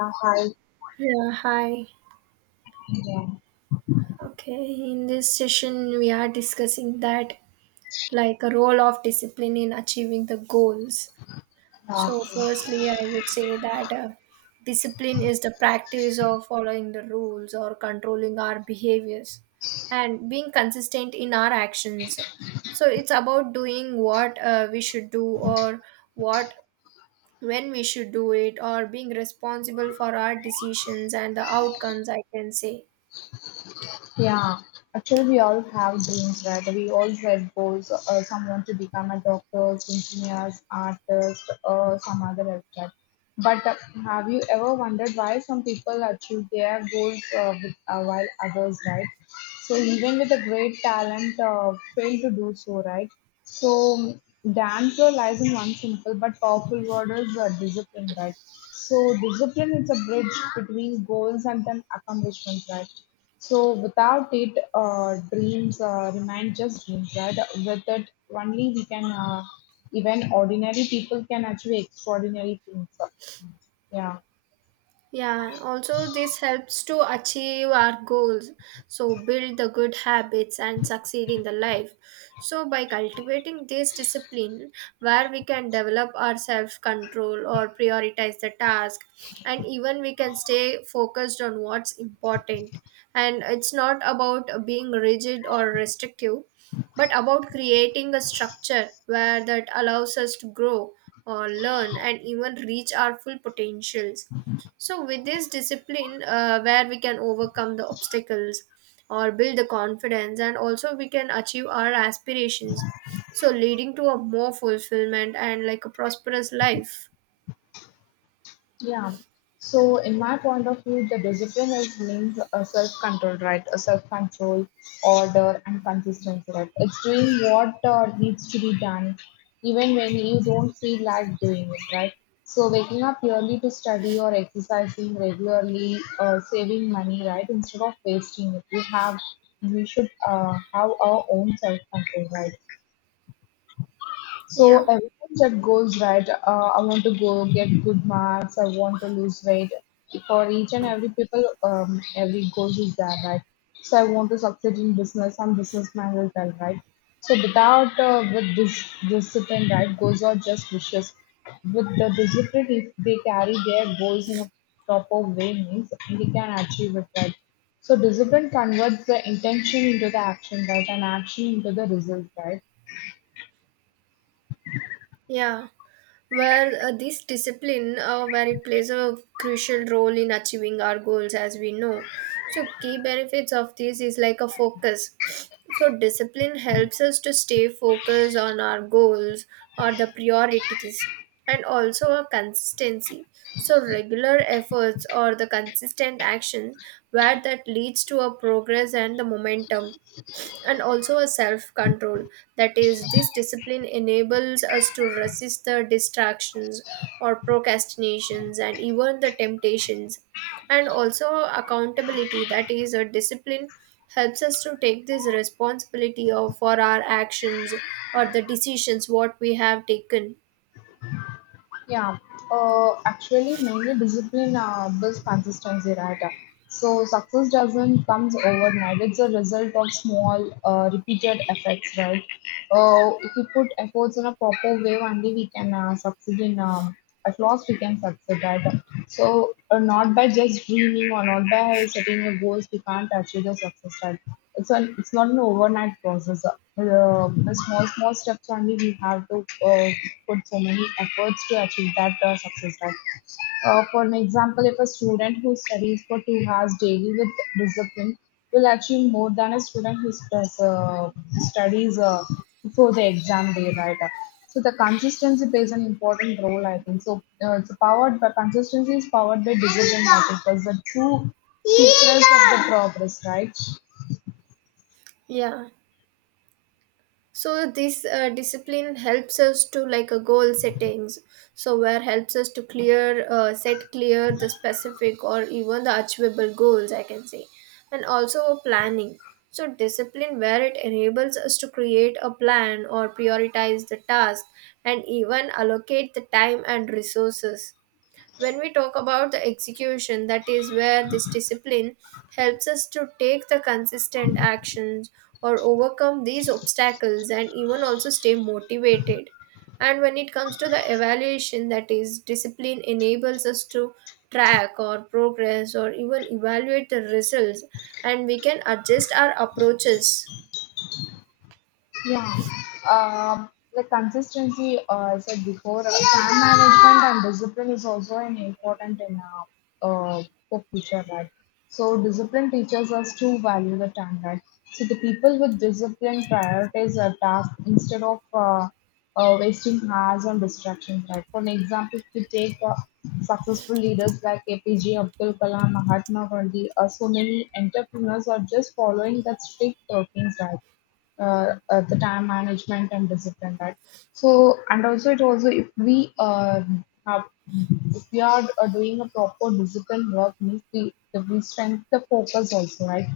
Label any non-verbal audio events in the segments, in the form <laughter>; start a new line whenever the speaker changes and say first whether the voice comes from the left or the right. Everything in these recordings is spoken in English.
left: Yeah, hi.
right: Yeah, hi.
left: Yeah.
right: Okay, in this session, we are discussing that like a role of discipline in achieving the goals. So,
left: Okay.
right: firstly, I would say that discipline is the practice of following the rules or controlling our behaviors and being consistent in our actions. So, it's about doing what we should do, or what, when we should do it, or being responsible for our decisions and the outcomes, I can say.
left: Yeah. Actually, we all have dreams, right? We all had goals. Some want to become a doctor, engineers, artist, or some other aspect. But Have you ever wondered why some people achieve their goals with, while others, right? So even with a great talent, fail to do so, right? So dancer lies in one simple but powerful word is discipline, right? So discipline is a bridge between goals and then accomplishments, right? So without it, dreams remain just dreams, right? With it, only we can even ordinary people can achieve extraordinary things. Yeah.
right: Yeah, also this helps to achieve our goals. So build the good habits and succeed in the life. So by cultivating this discipline where we can develop our self-control or prioritize the task, and even we can stay focused on what's important. And it's not about being rigid or restrictive, but about creating a structure where that allows us to grow or learn and even reach our full potentials. So, with this discipline, where we can overcome the obstacles or build the confidence, and also we can achieve our aspirations. So, leading to a more fulfillment and like a prosperous life.
left: Yeah. So, in my point of view, the discipline is means a self-control, right? A self-control, order, and consistency, right? It's doing what needs to be done, even when you don't feel like doing it, right? So, waking up early to study or exercising regularly, saving money, right? Instead of wasting it, we should have our own self-control, right? So
right: Yeah,
left: everything that goes right, I want to go get good marks. I want to lose weight. For each and every people, every goal is there, right? So I want to succeed in business. I'm businessman as well, right? So without with this discipline, right, goals are just wishes. With the discipline, if they carry their goals in a proper way, means they can achieve it, right? So discipline converts the intention into the action, right, and action into the result, right?
right: yeah. Where this discipline where it plays a crucial role in achieving our goals, as we know. So key benefits of this is like a focus, so discipline helps us to stay focused on our goals or the priorities. And also a consistency, so regular efforts or the consistent actions, where that leads to a progress and the momentum. And also a self control, that is, this discipline enables us to resist the distractions or procrastinations and even the temptations. And also accountability, that is, a discipline helps us to take this responsibility of for our actions or the decisions what we have taken.
left: Yeah, actually, mainly discipline builds consistency, right? So success doesn't comes overnight. It's a result of small, repeated efforts, right? If we put efforts in a proper way, only we can succeed in. At last we can succeed that. So not by just dreaming or not by setting a goals, we can't achieve the success that. It's not an overnight process. The small small steps only we have to uh, put so many efforts to achieve that success that. For an example, if a student who studies for 2 hours daily with discipline will achieve more than a student who studies before the exam day, right? So the consistency plays an important role, I think. So it's powered by consistency is powered by discipline, I think, because the true secrets of the progress, right?
right: Yeah, so this discipline helps us to like a goal settings, so where helps us to clear set clear the specific or even the achievable goals, I can say. And also planning, so discipline where it enables us to create a plan or prioritize the task and even allocate the time and resources. When we talk about the execution, that is where this discipline helps us to take the consistent actions or overcome these obstacles and even also stay motivated. And when it comes to the evaluation, that is, discipline enables us to track our progress or even evaluate the results, and we can adjust our approaches.
left: Yeah, the consistency, I said before, time management and discipline is also an important in uh, uh, the future, right? So discipline teaches us to value the time, right? So the people with discipline prioritize their task instead of wasting hours on distractions, right? For an example, if we take successful leaders like APJ Abdul Kalam, Mahatma Gandhi, so many entrepreneurs are just following that strict routines, right? The time management and discipline, right. So and also it also if we have if we are doing a proper discipline work means we if we strengthen the focus also, right.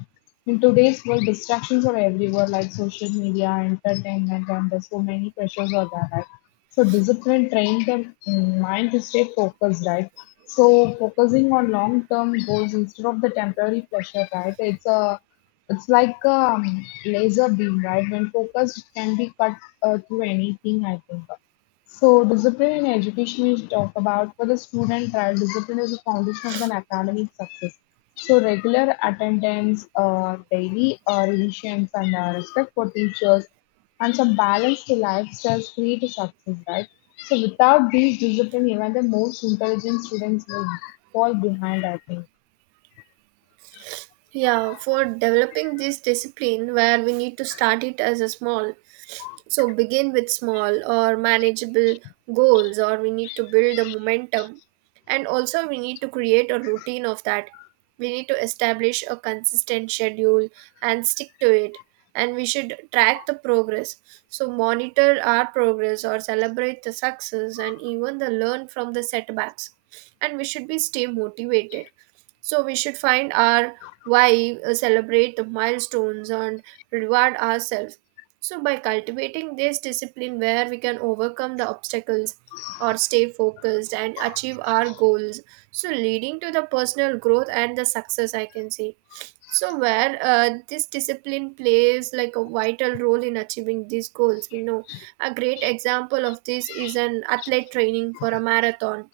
left: In today's world, distractions are everywhere, like social media, entertainment, and there's so many pressures are there, right? So discipline train the mind to stay focused, right. So focusing on long term goals instead of the temporary pleasure, right. It's a it's like a laser beam, right? When focused, it can be cut through anything, I think. So, discipline in education is talk about for the student, right? Discipline is the foundation of an academic success. So, regular attendance, daily revisions, and respect for teachers, and some balanced lifestyles create a success, right? So, without these discipline, even the most intelligent students will fall behind, I think.
right: Yeah, for developing this discipline, where we need to start it as a small. So begin with small or manageable goals, or we need to build the momentum. And also, we need to create a routine of that. We need to establish a consistent schedule and stick to it. And we should track the progress. So, monitor our progress or celebrate the success and even the learn from the setbacks. And we should be stay motivated. So, we should find our why, celebrate the milestones, and reward ourselves. So, by cultivating this discipline where we can overcome the obstacles or stay focused and achieve our goals, so leading to the personal growth and the success, I can say. So, where this discipline plays like a vital role in achieving these goals, we know. A great example of this is an athlete training for a marathon.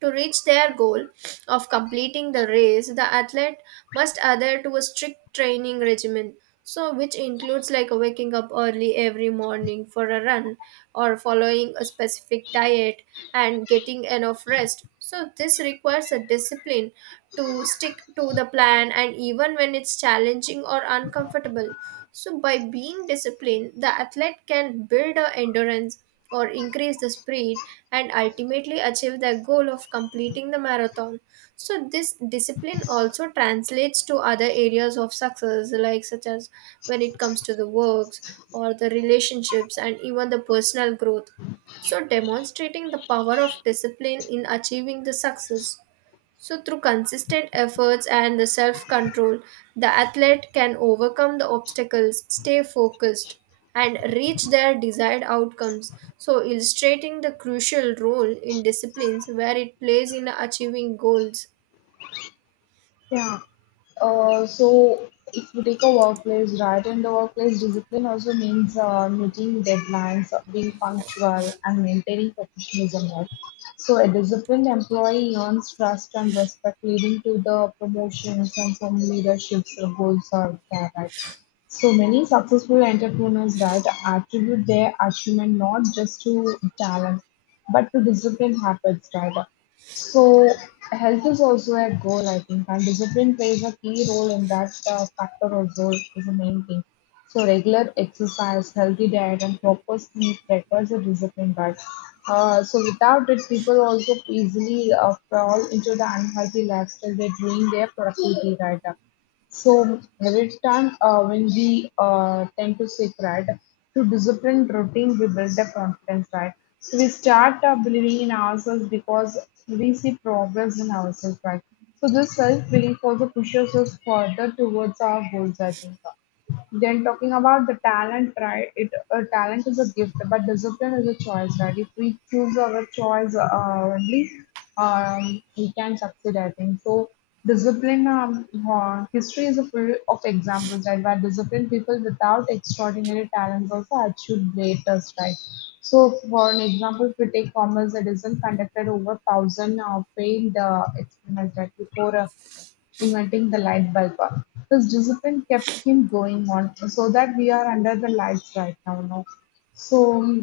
right: To reach their goal of completing the race, the athlete must adhere to a strict training regimen. So, which includes like waking up early every morning for a run, or following a specific diet, and getting enough rest. So, this requires a discipline to stick to the plan, and even when it's challenging or uncomfortable. So, by being disciplined, the athlete can build a endurance or increase the speed and ultimately achieve their goal of completing the marathon. So, this discipline also translates to other areas of success, like such as when it comes to the works or the relationships and even the personal growth. So, demonstrating the power of discipline in achieving the success. So, through consistent efforts and the self control, the athlete can overcome the obstacles, stay focused, and reach their desired outcomes. So, illustrating the crucial role in disciplines where it plays in achieving goals.
left: Yeah. So if we take a workplace, right, and the workplace discipline also means meeting deadlines, being punctual, and maintaining professionalism, right? So a disciplined employee earns trust and respect, leading to the promotions and some leaderships or goals are there, right? So many successful entrepreneurs, right, attribute their achievement not just to talent, but to disciplined habits, right? So health is also a goal, I think, and discipline plays a key role in that factor also is the main thing. So regular exercise, healthy diet, and proper sleep requires a discipline. But so without it, people also easily fall into the unhealthy lifestyle. They're their productivity right up. So every time, when we tend to say right, to discipline routine, we build the confidence, right? So we start believing in ourselves because we see progress in ourselves, right? So this self belief also pushes us further towards our goals, I think. Then talking about the talent, right? It Talent is a gift, but discipline is a choice, right? If we choose our choice only, we can succeed. I think so. Discipline. History is a full of examples, right? Where disciplined people without extraordinary talents also achieved greatest, right? So, for an example, if we take Thomas Edison conducted over thousand failed experiments right, before. Inventing the light bulb. His discipline kept him going on, so that we are under the lights right now. No? So,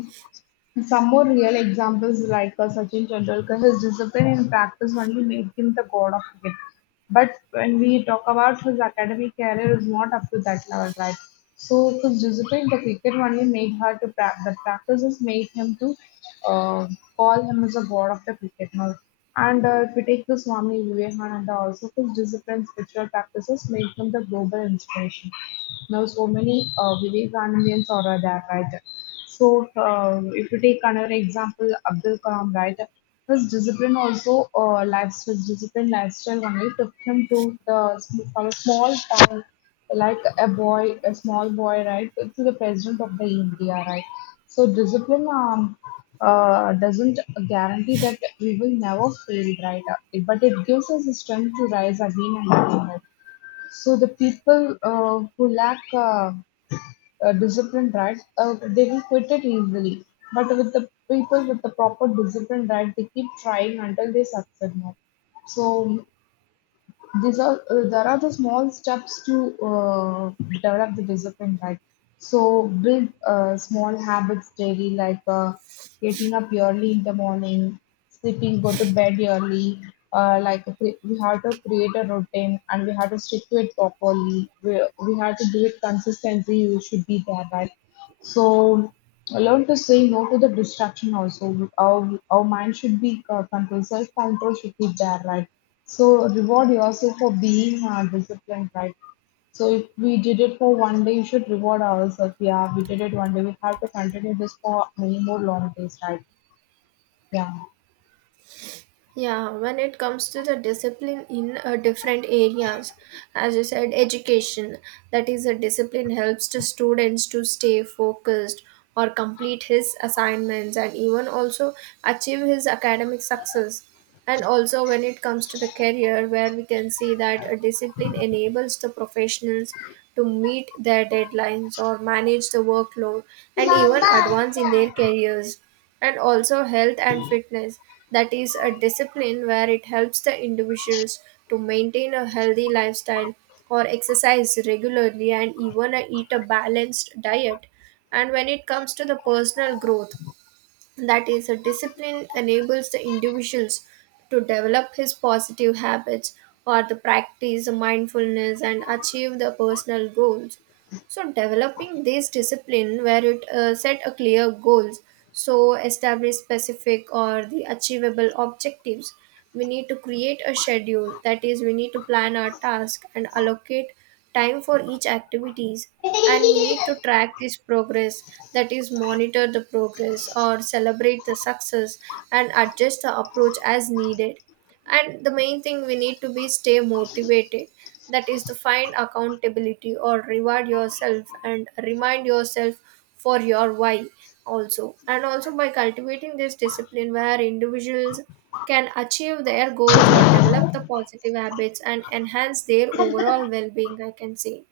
left: some more real examples like Sachin Tendulkar, his discipline in practice only made him the god of cricket. But when we talk about his academic career is not up to that level, right? So his discipline, the cricket only made her to practice. The practices made him to uh, call him as a god of the cricket now. And if we take the Swami Vivekananda also, his discipline, spiritual practices made him the global inspiration. Now so many Vivekanandians are there, right? So, if you take another example, Abdul Kalam, right? His discipline also, lifestyle, his discipline lifestyle only took him to the from a small town, like a boy, a small boy, right, to the president of the India, right? So, discipline doesn't guarantee that we will never fail, right? But it gives us the strength to rise again and again, right? So, the people who lack disciplined right, they will quit it easily. But with the people with the proper discipline, right, they keep trying until they succeed. No? So these are there are the small steps to develop the discipline, right? So build small habits daily, like getting up early in the morning, sleeping, go to bed early. Like we have to create a routine and we have to stick to it properly. We have to do it consistently. You should be there, right? So learn to say no to the distraction also. Our mind should be controlled, self control should be there, right? So reward yourself for being disciplined, right? So if we did it for one day, you should reward ourselves. Yeah, we did it one day. We have to continue this for many more long days, right? Yeah.
right: Yeah, when it comes to the discipline in different areas, as you said, education, that is, a discipline helps the students to stay focused or complete his assignments and even also achieve his academic success. And also, when it comes to the career, where we can see that a discipline enables the professionals to meet their deadlines or manage the workload and even
left: Mama.
right: advance in their careers. And also health and fitness, that is a discipline where it helps the individuals to maintain a healthy lifestyle or exercise regularly and even eat a balanced diet. And when it comes to the personal growth, that is a discipline enables the individuals to develop his positive habits or to practice mindfulness and achieve the personal goals. So developing this discipline where it set a clear goals, so establish specific or the achievable objectives. We need to create a schedule. That is, we need to plan our task and allocate time for each activities. And we need to track this progress. That is, monitor the progress or celebrate the success and adjust the approach as needed. And the main thing, we need to be stay motivated, that is to find accountability or reward yourself and remind yourself for your why also. And also by cultivating this discipline where individuals can achieve their goals or develop the positive habits and enhance their overall well-being, I can say.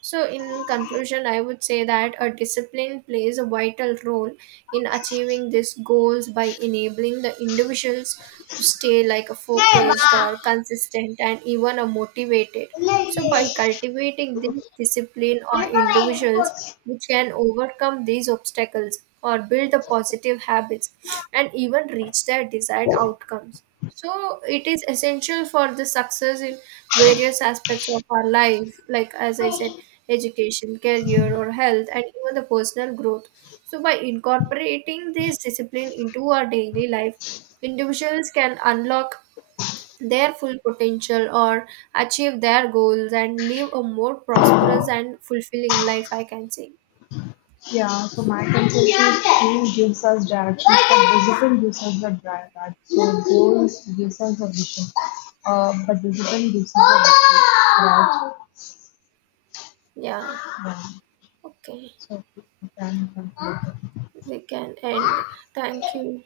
right: So, in conclusion, I would say that a discipline plays a vital role in achieving these goals by enabling the individuals to stay like a focused or consistent and even a motivated. So, by
left: <laughs>
right: cultivating this discipline or individuals which can overcome these obstacles or build the positive habits and even reach their desired outcomes. So, it is essential for the success in various aspects of our life, like as I said,
left: Mama.
right: education, career, or health, and even the personal growth. So, by incorporating this discipline into our daily life, individuals can unlock their full potential, or achieve their goals and live a more prosperous and fulfilling life, I can say.
left: Yeah, so my concept is dream gives us direction, but discipline gives us the drive. Right? So goals gives us the vision, but discipline gives us the vision, right?
right: Yeah,
left: Yeah.
right: okay,
left: So we can conclude.
right: we can end. Thank you.